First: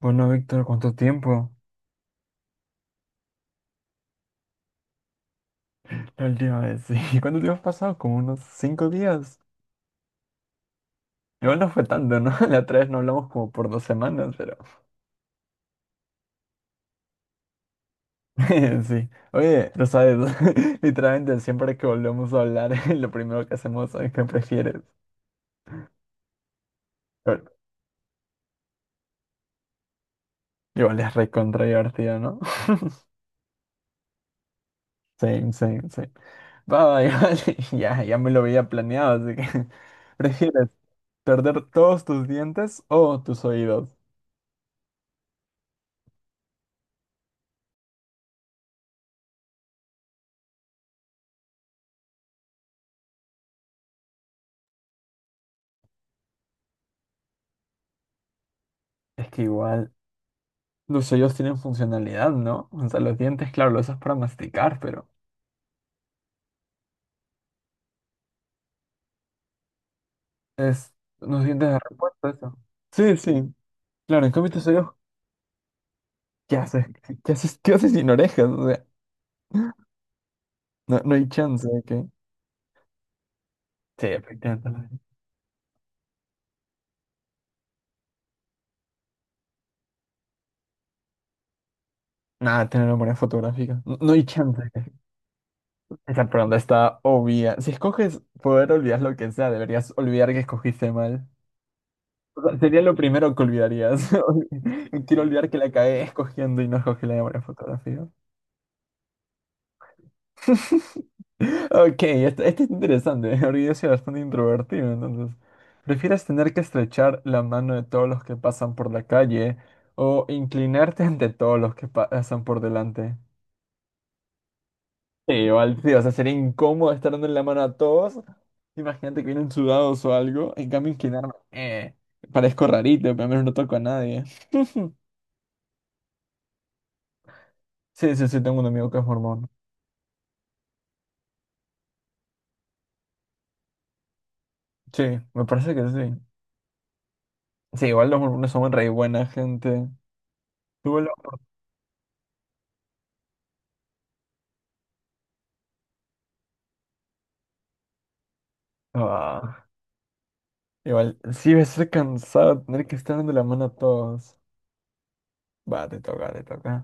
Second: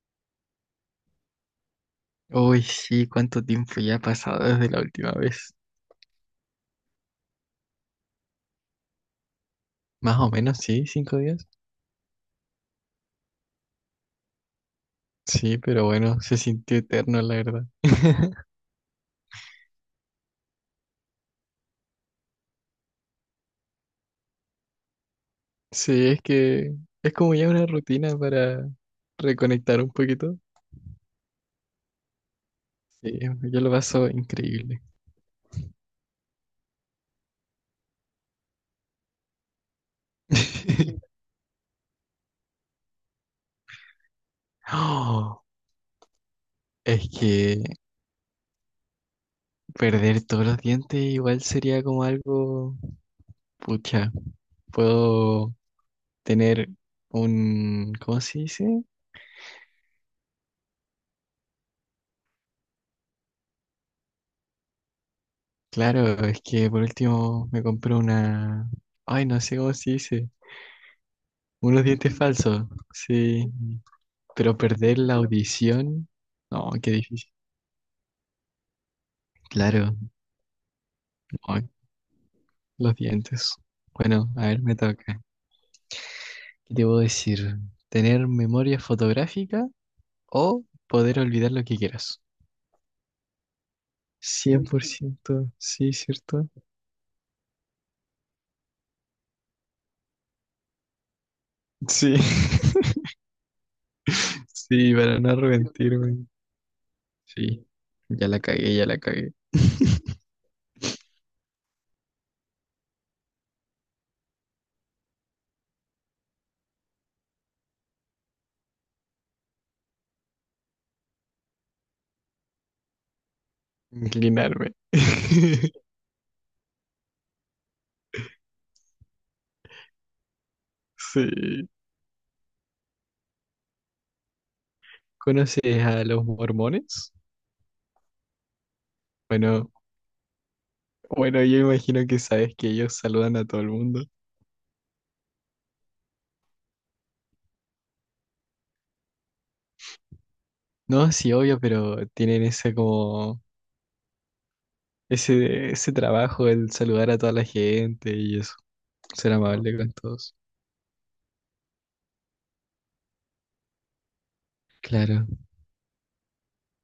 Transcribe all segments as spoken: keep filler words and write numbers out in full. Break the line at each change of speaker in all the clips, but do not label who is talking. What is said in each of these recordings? Bueno, Víctor, ¿cuánto tiempo?
Uy, sí, ¿cuánto tiempo ya ha pasado desde la última vez?
El día de sí. ¿Cuánto tiempo has pasado? Como unos cinco días.
Más o menos, sí, cinco días.
Igual no fue tanto, ¿no? La otra vez no hablamos como por dos semanas, pero...
Sí, pero bueno, se sintió eterno, la verdad.
Sí. Oye, lo sabes, literalmente siempre que volvemos a hablar, lo primero que hacemos es que prefieres.
Sí, es que es como ya
Pero
una rutina para reconectar un poquito.
igual es recontra divertido, ¿no?
Sí, yo lo paso increíble.
Same, same, same. Va, va, igual, ya, ya me lo había planeado, así que... ¿Prefieres perder todos tus dientes o tus oídos?
Oh, es que perder todos los dientes igual sería como algo, pucha, puedo tener un, ¿cómo se dice?
Es que igual, los sellos tienen funcionalidad, ¿no? O sea, los dientes, claro, los usas para masticar, pero
Claro, es que por último me compré una... Ay, no sé cómo se dice.
es unos dientes de
Unos dientes
repuesto eso.
falsos.
Sí,
Sí.
sí, claro, en cambio
Pero
tus sellos,
perder la audición...
¿qué
No,
haces?
qué difícil.
¿Qué haces? ¿Qué haces sin orejas? O sea,
Claro,
no, no hay
no,
chance de que...
los dientes.
Sí,
Bueno, a ver,
efectivamente.
me
la-
toca. ¿Qué te puedo decir? ¿Tener memoria fotográfica o poder olvidar lo que quieras?
Nada, tener memoria fotográfica. No, no hay chance
Cien
de
por
que-
ciento, sí,
Esa
¿cierto?
pregunta está obvia. Si escoges poder olvidar lo que sea, deberías olvidar que escogiste mal.
Sí,
O sea, sería lo primero que olvidarías.
sí, para
Quiero
no
olvidar que la cagué
arrepentirme.
escogiendo y no escogí la memoria
Sí,
fotográfica.
ya la cagué, ya la cagué.
Ok, este, este es interesante, porque yo soy bastante introvertido, entonces, ¿prefieres tener que estrechar la mano de todos los que pasan por la calle o inclinarte ante todos los que pa- pasan por delante?
Inclinarme.
Sí, igual, tío, o sea, sería incómodo estar dando la mano a todos. Imagínate que vienen sudados o algo, en cambio
Sí.
inclinarme, eh, parezco rarito, pero al menos no toco a nadie.
¿Conoces a los mormones?
Sí, sí, sí, tengo un amigo que es mormón.
Bueno, bueno, yo imagino que sabes que ellos saludan a todo el mundo.
Sí, me parece que sí. Sí, igual los mormones son re buena gente. Tú, lo-
No, sí, obvio, pero tienen ese como ese ese trabajo el saludar a toda la gente y eso, ser
Ah.
amable con todos.
Igual, sí va a ser cansado tener que estar dando la mano a todos.
Claro.
Va, te toca, te toca.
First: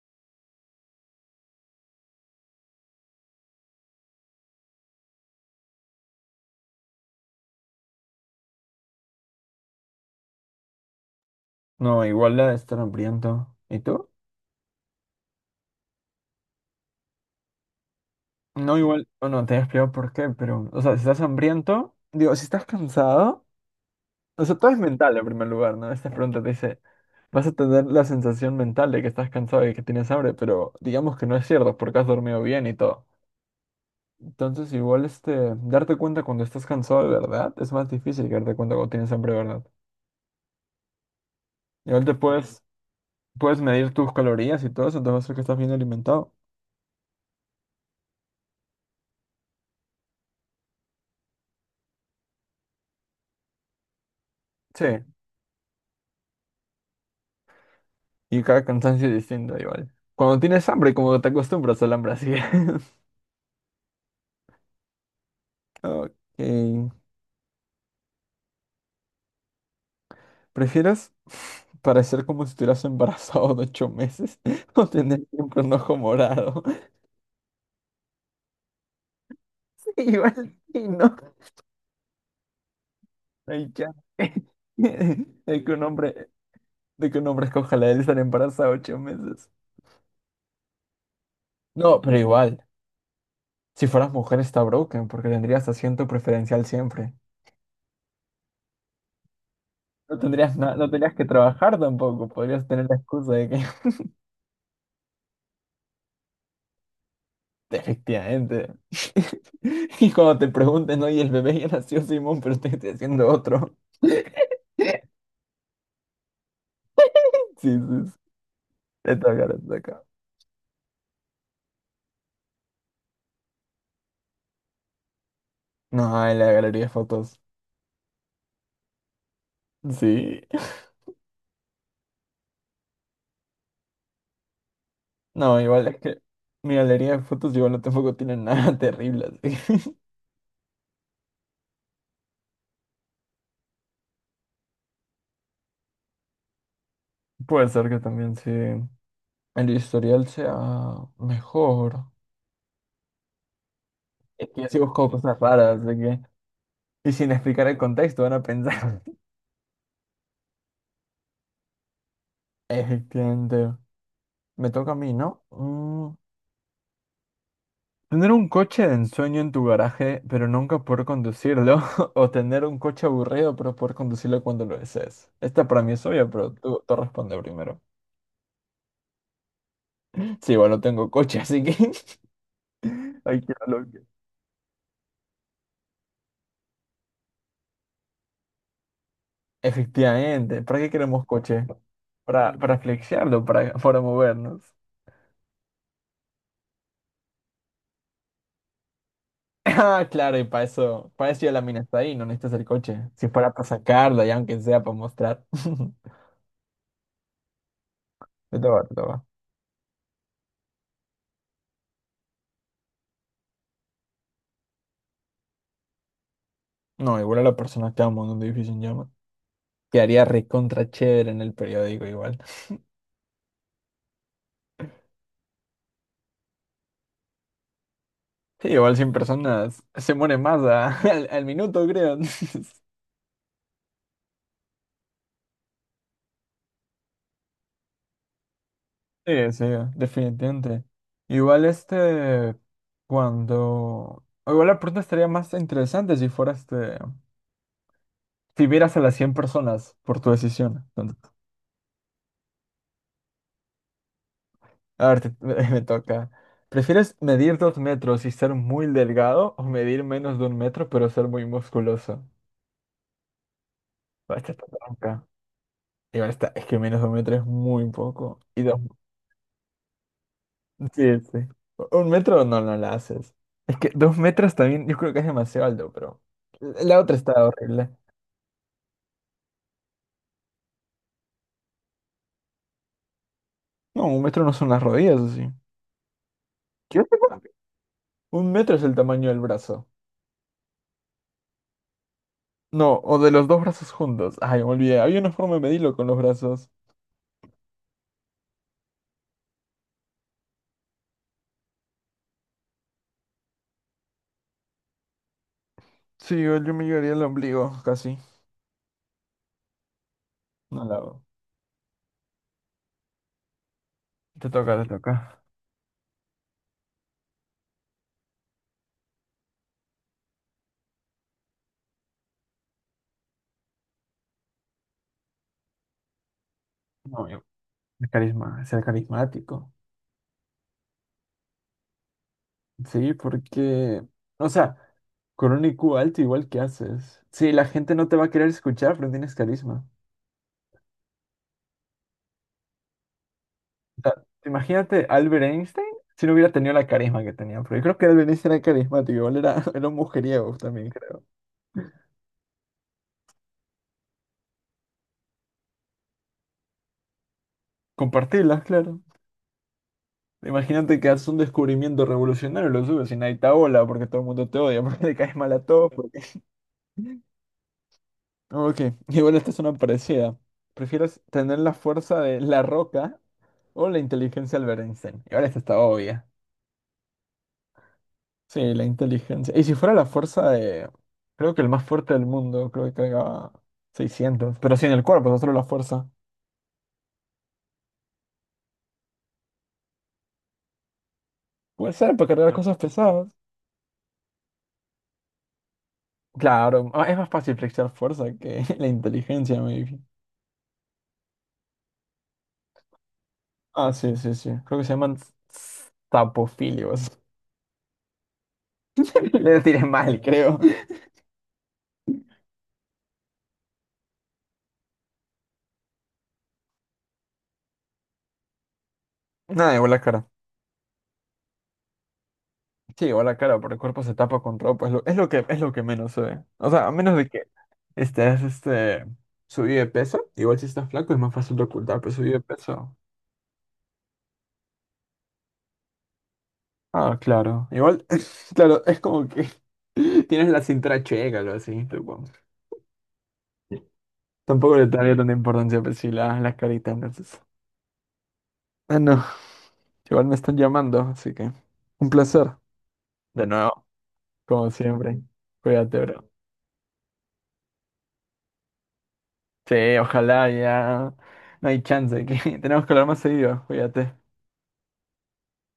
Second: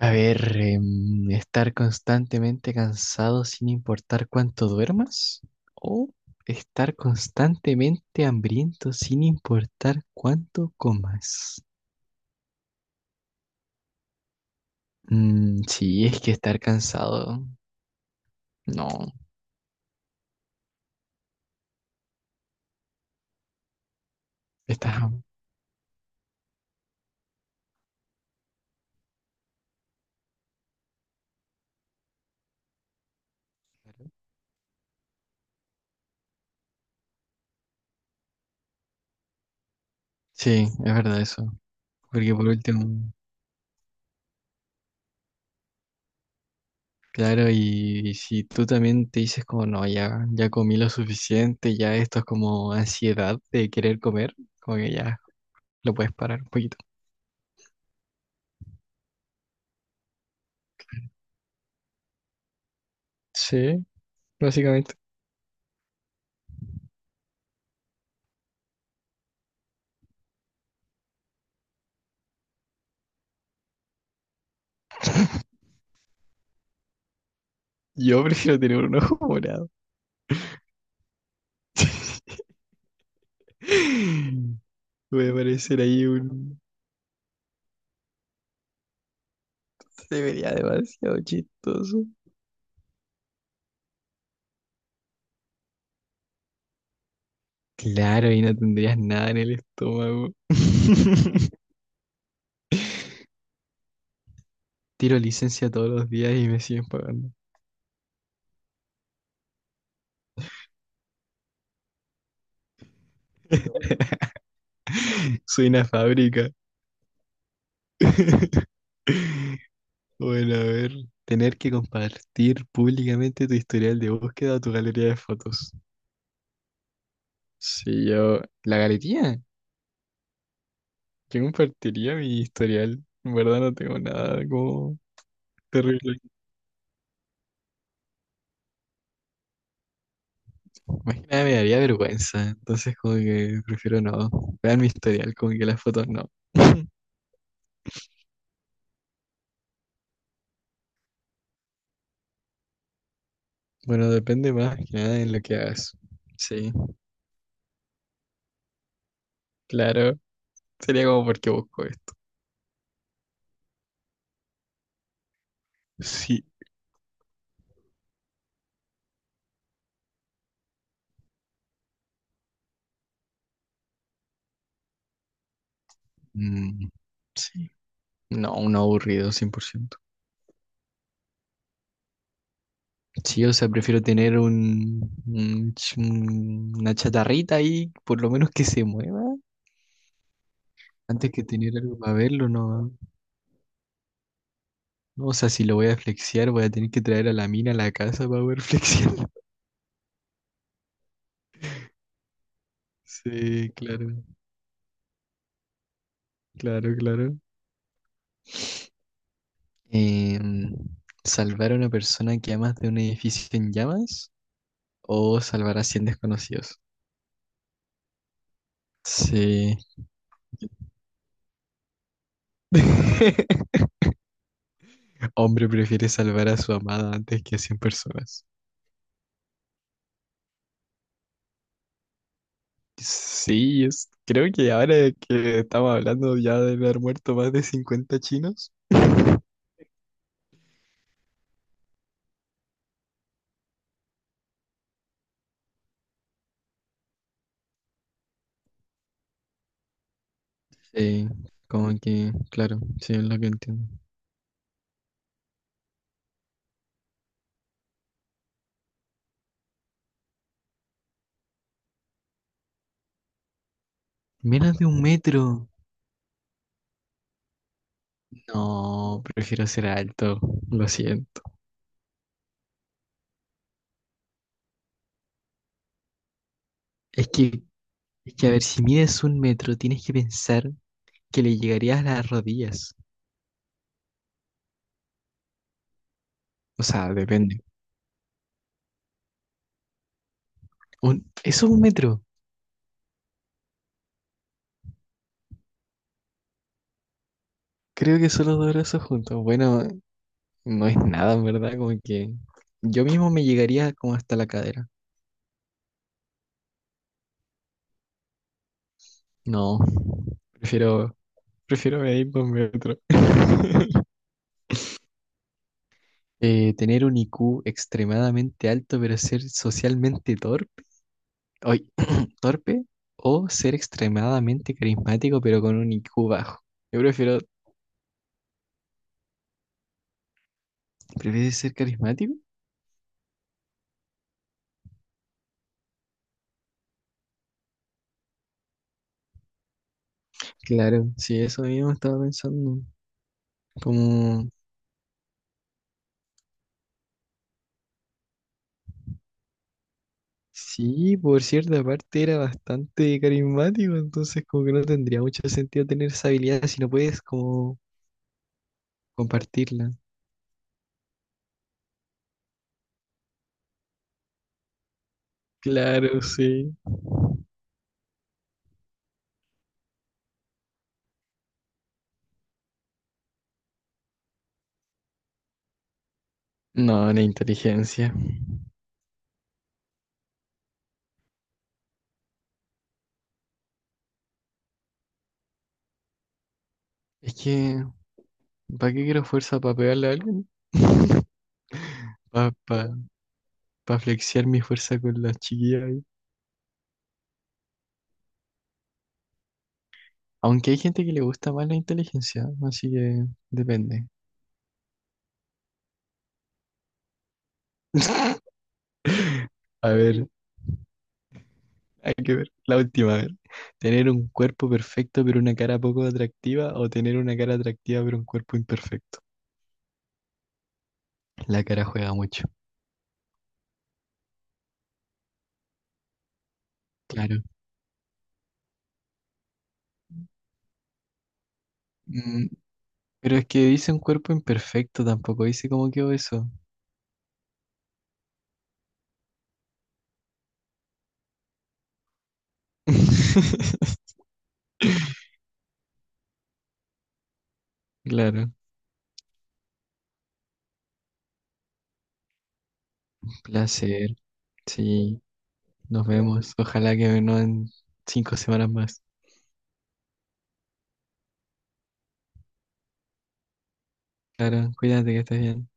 A ver, em, estar constantemente cansado sin importar cuánto duermas o estar constantemente hambriento sin importar cuánto comas.
No, igual la de estar hambriento. ¿Y tú?
Mm, sí, es que estar cansado,
No, igual,
no,
o no, te he explicado por qué, pero, o sea, si estás hambriento, digo, si estás cansado, o sea, todo es
estás...
mental en primer lugar, ¿no? Esta pregunta te dice, vas a tener la sensación mental de que estás cansado y que tienes hambre, pero digamos que no es cierto porque has dormido bien y todo. Entonces, igual, este, darte cuenta cuando estás cansado de verdad es más difícil que darte cuenta cuando tienes hambre de verdad.
Sí, es verdad eso.
Igual te
Porque por
puedes
último,
puedes medir tus calorías y todo eso, te va a hacer que estás bien alimentado.
claro, y, si tú también te dices como, no, ya, ya comí lo suficiente, ya esto es como ansiedad de querer comer, como
Sí,
que ya lo puedes parar un poquito.
y cada cansancio es distinto igual. Cuando tienes hambre, como te acostumbras al hambre así.
Sí, básicamente.
Ok. ¿Prefieres parecer como si estuvieras embarazado de ocho meses o tener siempre un ojo morado?
Yo prefiero tener un ojo morado.
Igual, y no. Ay, ya.
Voy a
De que
parecer
un
ahí
hombre,
un...
de que un hombre escoja la de estar embarazado ocho meses.
Se vería demasiado
No,
chistoso.
pero igual, si fueras mujer está broken porque tendrías asiento preferencial siempre.
Claro, y no tendrías nada en el
No
estómago.
tendrías, na- no tendrías que trabajar tampoco, podrías tener la excusa de que
Tiro licencia todos los días y me siguen pagando.
efectivamente. Y cuando te pregunten, oye, el bebé ya nació Simón, pero estoy, estoy haciendo otro.
Soy una fábrica.
Sí, sí, sí. Te toca, te toca.
Bueno, a ver, tener que compartir públicamente tu historial de búsqueda o tu galería de fotos.
No, en la galería de fotos.
Si yo, la galería,
Sí.
yo compartiría mi historial. En verdad no tengo nada como
No, igual es
terrible.
que mi galería de fotos igual no tampoco tiene nada terrible, así que.
Más que nada me daría vergüenza, entonces como que prefiero no. Vean mi historial, como que las fotos no.
Puede ser que también sí el historial sea mejor.
Bueno,
Es
depende
que yo
más
sí
que
busco
nada en
cosas
lo que
raras,
hagas.
así que...
Sí,
Y sin explicar el contexto van a pensar.
claro. Sería como porque busco esto.
Entiendo. Me toca a mí, ¿no? Mm,
Sí.
Tener un coche de ensueño en tu garaje, pero nunca poder conducirlo. O tener un coche aburrido, pero poder conducirlo cuando lo desees. Esta para mí es obvia, pero tú,
Mm,
tú responde
sí.
primero.
No, un aburrido, cien por ciento.
Sí, igual no tengo coche, así que... Ay,
Sí, o
qué
sea,
malo que-
prefiero tener un, un ch- un- una chatarrita ahí, por lo menos que se mueva,
efectivamente. ¿Para qué queremos
antes que
coche?
tener algo para verlo,
Para, para
no.
flexiarlo, para, para movernos.
No, o sea, si lo voy a flexiar, voy a tener que traer a la mina a la casa para poder flexiar.
Ah, claro, y para eso, para eso ya la mina está ahí, no necesitas el coche. Si es para, para
Sí, claro,
sacarla, ya aunque sea para mostrar.
claro, claro.
Te toca, te toca.
Em, Salvar a una persona que amas de un edificio en llamas o salvar a cien desconocidos.
No, igual a la persona que amo en un edificio en llamas.
Sí.
Quedaría recontra chévere en el periódico igual.
Hombre prefiere salvar a su amada antes que a cien personas.
Sí, igual cien personas se mueren más a- al, al minuto, creo.
Sí, es- creo que ahora que estamos hablando ya de haber muerto más de cincuenta chinos.
Sí, sí, definitivamente. Igual este, cuando... o igual la pregunta estaría más interesante si fuera este... Si vieras a las cien personas por tu decisión. Entonces,
Sí, como que, claro, sí, es lo que entiendo.
a ver, te- me, me toca. ¿Prefieres medir dos metros y ser muy delgado o medir menos de un metro pero ser muy musculoso? Ah, esta está
Menos de un
tronca.
metro.
Igual está, es que menos de un metro es muy poco. Y dos,
No, prefiero ser alto, lo
sí, sí.
siento.
Un metro no, no la haces. Es que dos metros también, yo creo que es demasiado alto, pero la otra
Es
está
que,
horrible.
es que a ver, si mides un metro, tienes que pensar que le llegarías a las rodillas.
No, un metro no son las rodillas, así.
O
¿Qué?
sea, depende.
Un metro es el tamaño del brazo.
Un, eso es un metro.
No, o de los dos brazos juntos. Ay, me olvidé. Había una forma de medirlo con los brazos.
Creo que solo dos brazos juntos. Bueno, no es nada, en verdad, como que yo mismo me llegaría como hasta la cadera.
Sí, igual yo me llegaría al ombligo, casi.
No,
No la hago.
prefiero, prefiero medir dos metros.
Te toca, te toca.
Eh, tener un I Q extremadamente alto, pero ser socialmente torpe, oy, torpe, o ser extremadamente carismático, pero con un I Q bajo. Yo
No,
prefiero,
yo- el carisma, ser carismático.
¿prefieres ser carismático?
Sí, porque, o sea, con un I Q alto, igual que haces. Sí, la gente no te va a querer escuchar, pero tienes carisma.
Claro, sí, eso mismo estaba pensando.
O sea,
Como
imagínate Albert Einstein si no hubiera tenido la carisma que tenía. Pero yo creo que Albert Einstein era carismático, igual era, era un mujeriego también,
Sí,
creo.
por cierta parte era bastante carismático, entonces como que no tendría mucho sentido tener esa habilidad si no puedes como
Compartirlas, claro.
compartirla.
Imagínate que haces un descubrimiento revolucionario y lo subes y nadie te abola porque todo el mundo te odia, porque le caes mal a todos. Porque...
Claro, sí.
Ok, igual esta es una parecida. ¿Prefieres tener la fuerza de La Roca o la inteligencia de Albert Einstein? Y ahora esta está obvia.
No, la inteligencia.
Sí, la inteligencia. Y si fuera la fuerza de... Creo que el más fuerte del mundo, creo que cargaba seiscientos, pero sin el cuerpo, no solo la fuerza.
Es que, ¿para qué quiero fuerza? ¿Para pegarle a alguien?
Puede ser, para cargar
Para
claro, cosas
pa,
pesadas.
pa flexear mi fuerza con las chiquillas ahí.
Claro, ah, es más fácil flexionar fuerza que la inteligencia, maybe.
Aunque hay gente que le gusta más la inteligencia, así que
Ah,
depende.
sí, sí, sí. Creo que se llaman tapofilios. Le tiré
A
mal,
ver,
creo.
hay que ver. La última, a ver. ¿Tener un cuerpo perfecto pero una cara poco atractiva o tener una cara atractiva pero un cuerpo imperfecto?
Nada, igual la cara.
La cara juega mucho.
Sí, igual la cara, porque el cuerpo se tapa con ropa. Es lo, es lo que, es lo que menos se ve. O sea, a menos de
Claro.
que estés este, subido de peso. Igual si estás flaco es más fácil de ocultar, pero subido de
Mm,
peso.
pero es que dice un cuerpo imperfecto, tampoco dice cómo quedó eso.
Ah, claro. Igual, claro, es como que tienes la cintura checa, algo así, tipo. Tampoco le daría tanta importancia, pero sí, la- las caritas, entonces.
Claro.
Ah, no. Igual me están llamando, así que un placer. De nuevo.
Placer.
Como siempre.
Sí,
Cuídate,
nos
bro.
vemos. Ojalá que no en cinco semanas más.
Sí, ojalá ya. No hay chance. Que... Tenemos que hablar más seguido. Cuídate.
Claro, cuídate que estés bien.